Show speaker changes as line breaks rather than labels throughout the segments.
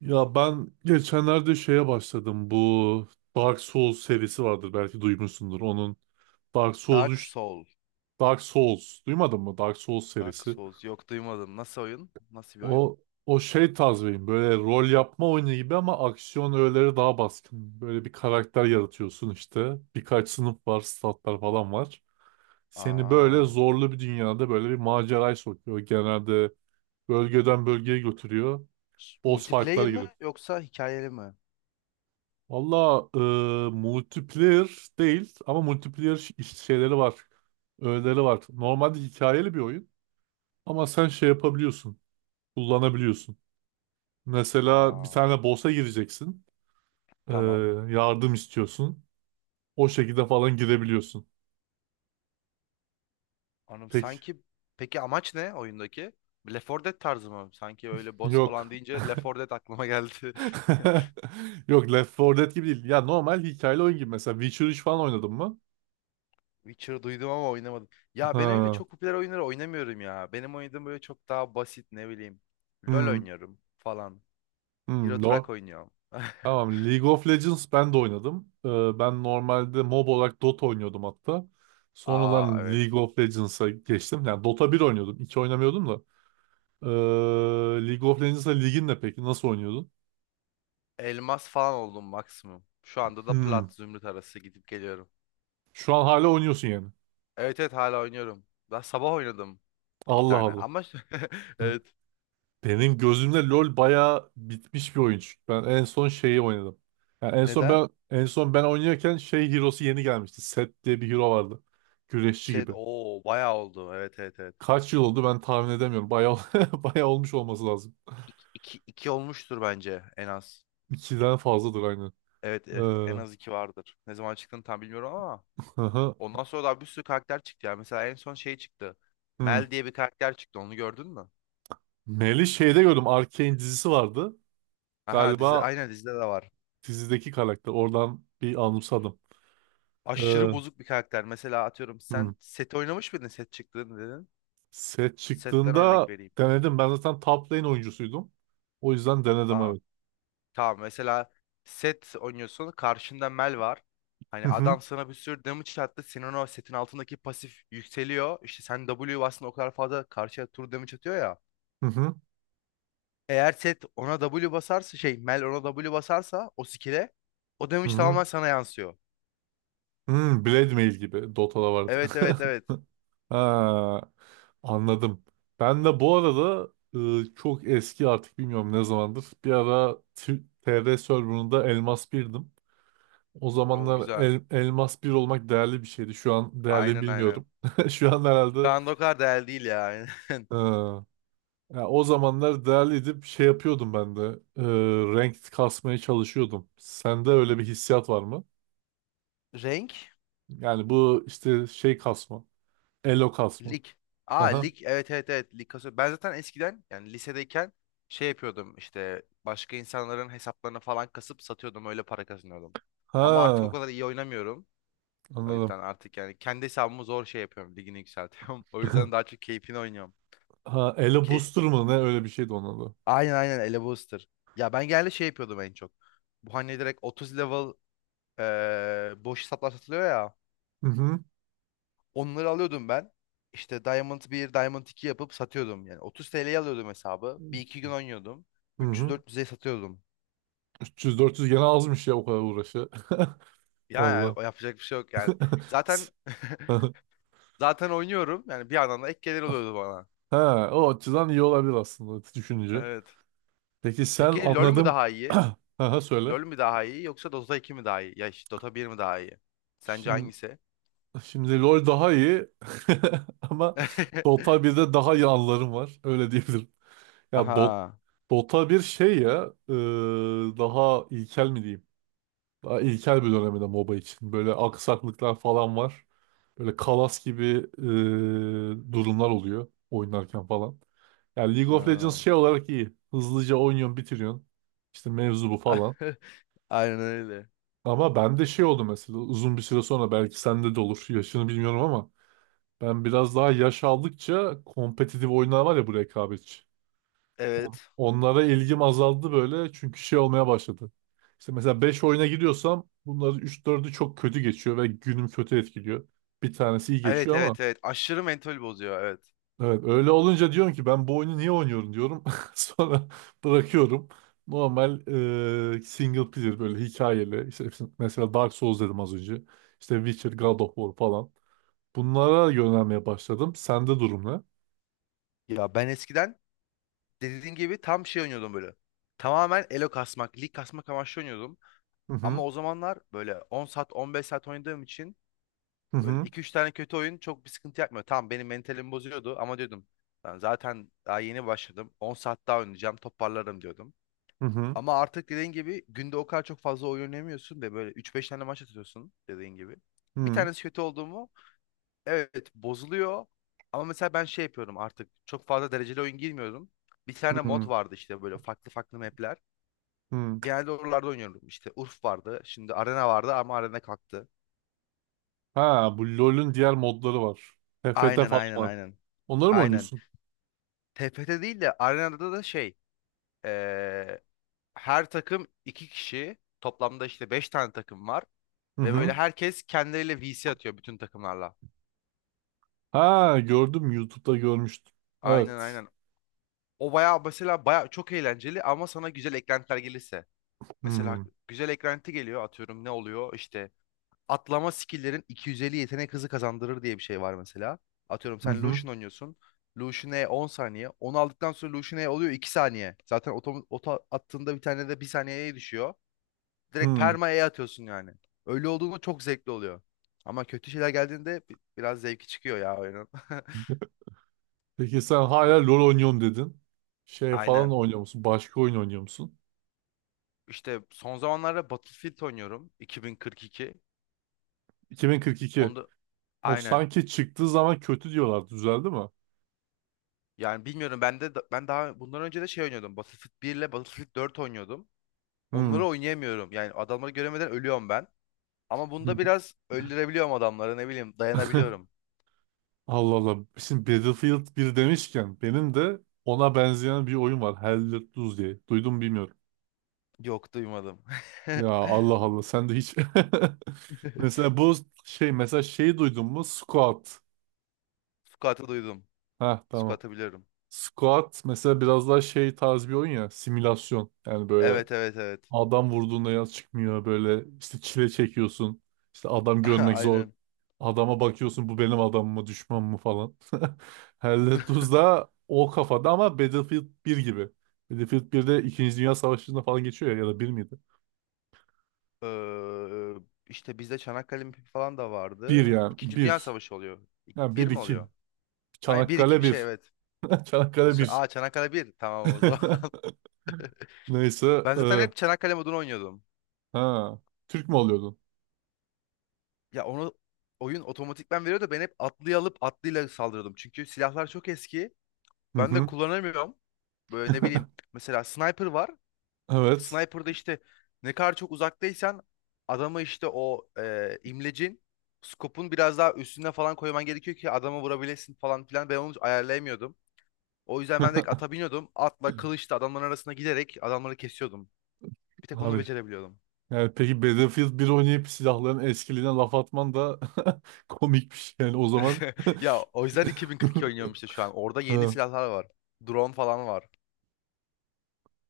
Ya ben geçenlerde şeye başladım. Bu Dark Souls serisi vardır belki duymuşsundur. Onun Dark Souls
Dark
3,
Soul.
Dark Souls duymadın mı? Dark Souls
Dark
serisi.
Souls. Yok, duymadım. Nasıl oyun? Nasıl bir oyun?
O o şey tarzıyım. Böyle rol yapma oyunu gibi ama aksiyon öğeleri daha baskın. Böyle bir karakter yaratıyorsun işte. Birkaç sınıf var, statlar falan var. Seni böyle
Aa.
zorlu bir dünyada böyle bir maceraya sokuyor. Genelde bölgeden bölgeye götürüyor. Boss
Multiplayer
fight'lara
mi
giriyor.
yoksa hikayeli mi?
Valla, multiplayer değil ama multiplayer şeyleri var. Öğeleri var. Normalde hikayeli bir oyun ama sen şey yapabiliyorsun. Kullanabiliyorsun. Mesela bir
Aa.
tane boss'a gireceksin. e,
Tamam.
yardım istiyorsun. O şekilde falan girebiliyorsun.
Anladım.
Peki.
Peki amaç ne oyundaki? Left 4 Dead tarzı mı? Sanki öyle boss falan
Yok.
deyince Left 4 Dead aklıma geldi.
Yok, Left 4 Dead gibi değil. Ya normal hikayeli oyun gibi. Mesela Witcher 3 falan oynadın mı?
Witcher duydum ama oynamadım. Ya ben öyle
Ha.
çok popüler oyunları oynamıyorum ya. Benim oynadığım böyle çok daha basit, ne bileyim. LoL
Hmm.
oynuyorum falan. Euro
Hmm.
Truck
No.
oynuyorum.
Tamam, League of Legends ben de oynadım. Ben normalde mob olarak Dota oynuyordum hatta.
Aa,
Sonradan
evet.
League of Legends'a geçtim. Yani Dota bir oynuyordum. 2 oynamıyordum da. Ee, League of Legends'a ligin ne peki? Nasıl oynuyordun?
Elmas falan oldum maksimum. Şu anda da
Hmm.
plat zümrüt arası gidip geliyorum.
Şu an hala oynuyorsun yani.
Evet, evet, hala oynuyorum. Daha sabah oynadım iki
Allah
tane.
Allah.
Ama
Hı.
evet.
Benim gözümde LoL bayağı bitmiş bir oyun, çünkü ben en son şeyi oynadım. Yani en son
Neden?
ben en son ben oynarken şey hero'su yeni gelmişti. Set diye bir hero vardı. Güreşçi
Set
gibi.
o bayağı oldu. Evet, evet, evet.
Kaç yıl oldu ben tahmin edemiyorum. Bayağı bayağı olmuş olması lazım.
İki, iki, iki olmuştur bence en az.
İkiden fazladır aynen.
Evet, evet, en
Ee,
az iki vardır. Ne zaman çıktığını tam bilmiyorum ama
hı hı.
ondan sonra da bir sürü karakter çıktı ya. Mesela en son şey çıktı.
Hı.
Mel diye bir karakter çıktı. Onu gördün mü?
Mel'i şeyde gördüm. Arcane dizisi vardı.
Aha, dizide,
Galiba
aynen, dizide de var.
dizideki karakter. Oradan bir anımsadım.
Aşırı
Ee,
bozuk bir karakter. Mesela atıyorum,
hı.
sen set oynamış mıydın, set çıktı dedin.
Set
Setten örnek
çıktığında
vereyim.
denedim. Ben zaten top lane oyuncusuydum. O yüzden denedim,
Aa,
evet.
tamam, mesela set oynuyorsun. Karşında Mel var.
Hı
Hani
hı.
adam sana bir sürü damage attı. Senin o setin altındaki pasif yükseliyor. İşte sen W bastın, o kadar fazla karşıya tur damage atıyor ya.
Hı hı.
Eğer set ona W basarsa, şey, Mel ona W basarsa o skill'e o
Hı
damage
hı.
tamamen sana yansıyor.
Hı, Blade Mail gibi Dota'da vardı.
Evet, evet, evet.
Ha, anladım. Ben de bu arada, çok eski, artık bilmiyorum ne zamandır. Bir ara TR serverında Elmas birdim. O
O
zamanlar
güzel.
Elmas bir olmak değerli bir şeydi. Şu an değerli mi
Aynen, aynen.
bilmiyorum. Şu an herhalde
Şu anda o kadar değerli değil ya. Aynen.
ya, o zamanlar değerliydi. Bir şey yapıyordum ben de. E, ranked kasmaya çalışıyordum. Sende öyle bir hissiyat var mı?
Renk
Yani bu işte şey kasma. Elo kasma.
Lig. Aa,
Aha.
lig, evet, evet, evet, lig kasıyor. Ben zaten eskiden, yani lisedeyken, şey yapıyordum işte başka insanların hesaplarını falan kasıp satıyordum, öyle para kazanıyordum. Ama artık o
Ha,
kadar iyi oynamıyorum. O
anladım.
yüzden artık, yani, kendi hesabımı zor şey yapıyorum, ligini yükseltiyorum. O yüzden daha çok keyfini oynuyorum.
Ha, Ele
Ki
Booster mı ne, öyle bir şeydi onun adı.
aynen, aynen, Ele Booster. Ya ben genelde şey yapıyordum en çok. Bu hani direkt 30 level boş hesaplar satılıyor ya.
Hı hı.
Onları alıyordum ben. İşte Diamond bir Diamond 2 yapıp satıyordum. Yani 30 TL'ye alıyordum hesabı. Bir iki gün oynuyordum.
Hı hı.
300-400'e satıyordum.
300-400 gene azmış ya o kadar uğraşı.
Yani
Valla.
yapacak bir şey yok yani. Zaten zaten oynuyorum. Yani bir yandan da ek gelir oluyordu bana.
Ha, o açıdan iyi olabilir aslında, düşününce.
Evet.
Peki, sen,
Peki LoL mü
anladım.
daha iyi?
Aha, söyle.
LoL mü daha iyi yoksa Dota 2 mi daha iyi? Ya işte Dota 1 mi daha iyi? Sence
Şimdi,
hangisi?
şimdi LoL daha iyi ama Dota 1'de daha iyi anılarım var. Öyle diyebilirim. Ya Dota,
Aha.
Dota 1 şey ya, daha ilkel mi diyeyim? Daha ilkel bir döneminde MOBA için. Böyle aksaklıklar falan var. Böyle kalas gibi durumlar oluyor oynarken falan. Yani League of Legends
Ha.
şey olarak iyi. Hızlıca oynuyorsun, bitiriyorsun. İşte mevzu bu falan.
Aynen öyle.
Ama bende şey oldu, mesela uzun bir süre sonra belki sende de olur. Yaşını bilmiyorum ama ben biraz daha yaş aldıkça, kompetitif oyunlar var ya, bu rekabetçi.
Evet.
Onlara ilgim azaldı, böyle çünkü şey olmaya başladı. İşte mesela 5 oyuna giriyorsam bunların üç dördü çok kötü geçiyor ve günüm kötü etkiliyor. Bir tanesi iyi
Evet,
geçiyor ama
evet, evet. Aşırı mentol bozuyor, evet.
evet, öyle olunca diyorum ki, ben bu oyunu niye oynuyorum diyorum. Sonra bırakıyorum. Normal single player, böyle hikayeli. İşte mesela Dark Souls dedim az önce. İşte Witcher, God of War falan. Bunlara yönelmeye başladım. Sende durum ne?
Ya ben eskiden, dediğin gibi, tam şey oynuyordum böyle. Tamamen elo kasmak, lig kasmak amaçlı oynuyordum.
Hı
Ama
hı.
o zamanlar böyle 10 saat, 15 saat oynadığım için
Hı
böyle
hı.
iki üç tane kötü oyun çok bir sıkıntı yapmıyor. Tamam, benim mentalimi bozuyordu ama diyordum ben zaten daha yeni başladım. 10 saat daha oynayacağım, toparlarım diyordum.
Hı hı.
Ama artık dediğin gibi günde o kadar çok fazla oyun oynamıyorsun ve böyle üç beş tane maç atıyorsun dediğin gibi.
Hı
Bir
hı.
tanesi kötü oldu mu, evet, bozuluyor. Ama mesela ben şey yapıyorum artık, çok fazla dereceli oyun girmiyorum. Bir tane mod
Hı
vardı işte, böyle farklı farklı map'ler.
hı.
Genelde oralarda oynuyorum. İşte Urf vardı. Şimdi Arena vardı ama Arena kalktı.
Ha, bu LoL'ün diğer modları var. TFT
Aynen,
falan
aynen,
var.
aynen.
Onları mı
Aynen.
oynuyorsun?
TFT değil de Arena'da da şey. eee, Her takım iki kişi. Toplamda işte beş tane takım var.
Hı
Ve böyle
hı.
herkes kendileriyle VC atıyor bütün takımlarla.
Ha, gördüm, YouTube'da görmüştüm.
Aynen,
Evet.
aynen. O bayağı, mesela, bayağı çok eğlenceli ama sana güzel eklentiler gelirse.
Hı
Mesela
hı.
güzel eklenti geliyor atıyorum, ne oluyor işte, atlama skill'lerin 250 yetenek hızı kazandırır diye bir şey var mesela. Atıyorum sen
Hı.
Lucian oynuyorsun. Lucian E 10 saniye. Onu aldıktan sonra Lucian E oluyor 2 saniye. Zaten oto attığında bir tane de 1 saniyeye düşüyor. Direkt
Hı.
perma E atıyorsun yani. Öyle olduğunda çok zevkli oluyor. Ama kötü şeyler geldiğinde biraz zevki çıkıyor ya oyunun.
Peki, sen
Bi-
hala LoL oynuyorum dedin. Şey falan
Aynen.
oynuyor musun? Başka oyun oynuyor musun?
İşte son zamanlarda Battlefield oynuyorum. 2042.
2042.
Onda
O
aynen.
sanki çıktığı zaman kötü diyorlar. Düzeldi mi?
Yani bilmiyorum ben de ben daha bundan önce de şey oynuyordum. Battlefield 1 ile Battlefield 4 oynuyordum. Onları
Hı.
oynayamıyorum. Yani adamları göremeden ölüyorum ben. Ama bunda biraz öldürebiliyorum adamları, ne bileyim, dayanabiliyorum.
Allah Allah. Şimdi Battlefield bir demişken, benim de ona benzeyen bir oyun var. Hell Let Loose diye. Duydum bilmiyorum.
Yok, duymadım.
Ya Allah Allah, sen de hiç mesela bu şey, mesela şeyi duydun mu, squat?
Squat'ı duydum.
Ha tamam,
Squat'ı biliyorum.
squat mesela biraz daha şey tarz bir oyun, ya simülasyon yani. Böyle
Evet, evet, evet.
adam vurduğunda yaz çıkmıyor, böyle işte çile çekiyorsun, işte adam görmek zor,
Aynen.
adama bakıyorsun bu benim adam mı düşman mı falan. Hell Let Loose da o kafada ama Battlefield bir gibi. Battlefield 1'de 2. Dünya Savaşı'nda falan geçiyor ya, ya da bir miydi?
Ee, işte bizde Çanakkale mipi falan da
Bir,
vardı.
yani
İkinci Dünya
bir.
Savaşı oluyor.
Yani
Bir
bir
mi
iki.
oluyor? Aynen, bir iki,
Çanakkale
bir şey,
bir.
evet.
Çanakkale bir.
Aa, Çanakkale bir. Tamam o zaman.
Neyse.
Ben zaten
e,
hep Çanakkale modunu oynuyordum.
ha. Türk mü oluyordun?
Ya onu oyun otomatikman veriyor da ben hep atlıyı alıp atlıyla saldırıyordum. Çünkü silahlar çok eski.
Hı
Ben de
hı.
kullanamıyorum. Böyle ne bileyim. Mesela sniper var.
Evet.
Sniper'da işte ne kadar çok uzaktaysan adamı işte o imlecin, skopun biraz daha üstüne falan koyman gerekiyor ki adamı vurabilesin falan filan. Ben onu ayarlayamıyordum. O yüzden ben direkt ata biniyordum. Atla, kılıçla adamların arasına giderek adamları kesiyordum. Bir tek onu
Abi.
becerebiliyordum.
Yani peki Battlefield 1 oynayıp silahların eskiliğine laf atman da komik bir şey. Yani, o zaman.
Ya o yüzden 2042 oynuyorum işte şu an. Orada yeni
Ha.
silahlar var. Drone falan var.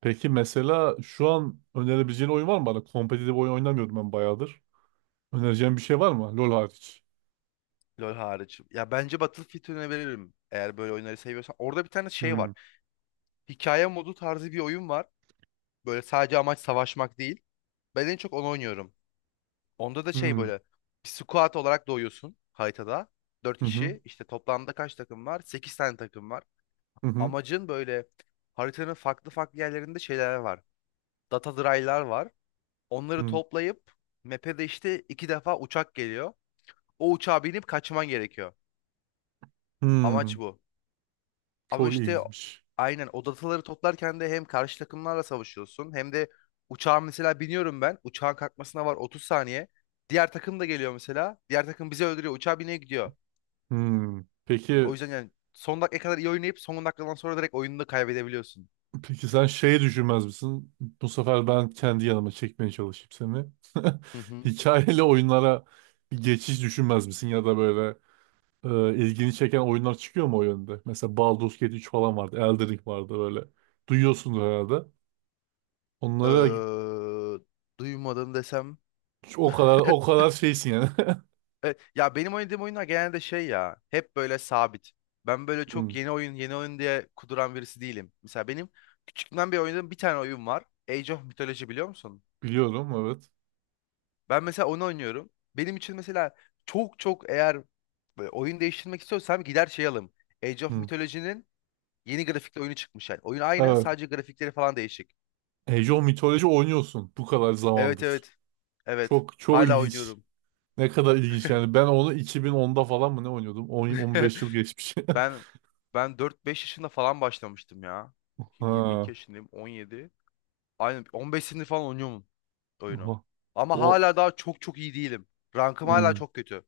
Peki mesela şu an önerebileceğin oyun var mı bana? Kompetitif oyun oynamıyordum ben bayağıdır. Önereceğin bir şey var mı? LoL hariç.
LoL hariç. Ya bence Battlefield önerebilirim. Eğer böyle oyunları seviyorsan, orada bir tane şey
Hmm.
var. Hikaye modu tarzı bir oyun var. Böyle sadece amaç savaşmak değil. Ben en çok onu oynuyorum. Onda da şey,
Hmm.
böyle bir squad olarak doğuyorsun haritada. 4
Hı hı.
kişi. İşte toplamda kaç takım var? 8 tane takım var.
Hı hı.
Amacın böyle, haritanın farklı farklı yerlerinde şeyler var. Data dry'lar var. Onları
Hı.
toplayıp map'e de işte iki defa uçak geliyor. O uçağa binip kaçman gerekiyor. Amaç
Hmm.
bu. Ama
Çok
işte
iyiymiş.
aynen, o dataları toplarken de hem karşı takımlarla savaşıyorsun hem de uçağa, mesela, biniyorum ben. Uçağın kalkmasına var 30 saniye. Diğer takım da geliyor mesela. Diğer takım bizi öldürüyor. Uçağa bineye gidiyor.
Hmm.
Yani o
Peki.
yüzden, yani son dakikaya kadar iyi oynayıp son dakikadan sonra direkt oyunu da kaybedebiliyorsun.
Peki, sen şey düşünmez misin? Bu sefer ben kendi yanıma çekmeye çalışayım seni.
Hı hı.
Hikayeli oyunlara bir geçiş düşünmez misin? Ya da böyle ilgini çeken oyunlar çıkıyor mu o yönde? Mesela Baldur's Gate 3 falan vardı. Elden Ring vardı böyle. Duyuyorsundur herhalde. Onlara
Duymadım desem...
o kadar, o kadar şeysin yani.
Evet, ya benim oynadığım oyunlar genelde şey, ya, hep böyle sabit. Ben böyle
Hmm,
çok yeni oyun yeni oyun diye kuduran birisi değilim. Mesela benim küçüklüğümden beri oynadığım bir tane oyun var. Age of Mythology biliyor musun?
biliyorum evet.
Ben mesela onu oynuyorum. Benim için mesela çok çok, eğer böyle oyun değiştirmek istiyorsam gider şey alım. Age of
Hmm,
Mythology'nin yeni grafikli oyunu çıkmış yani. Oyun aynı,
evet.
sadece grafikleri falan değişik.
Age of Mythology oynuyorsun bu kadar
Evet,
zamandır.
evet, evet,
Çok çok
hala
ilginç.
oynuyorum.
Ne kadar ilginç yani. Ben onu 2010'da falan mı ne oynuyordum? 10, 15 yıl geçmiş.
Ben ben dört beş yaşında falan başlamıştım ya. Şimdi 22
Ha.
yaşındayım, 17. Aynen, 15 senedir falan oynuyorum oyunu.
Oha.
Ama
O
hala daha çok çok iyi değilim. Rankım hala
hmm.
çok kötü.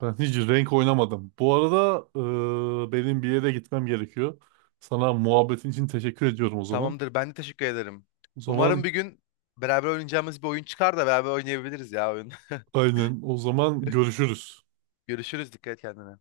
Ben hiç renk oynamadım. Bu arada, benim bir yere gitmem gerekiyor. Sana muhabbetin için teşekkür ediyorum o zaman.
Tamamdır, ben de teşekkür ederim.
O
Umarım
zaman
bir gün beraber oynayacağımız bir oyun çıkar da beraber oynayabiliriz ya oyun.
aynen. O zaman görüşürüz.
Görüşürüz, dikkat et kendine.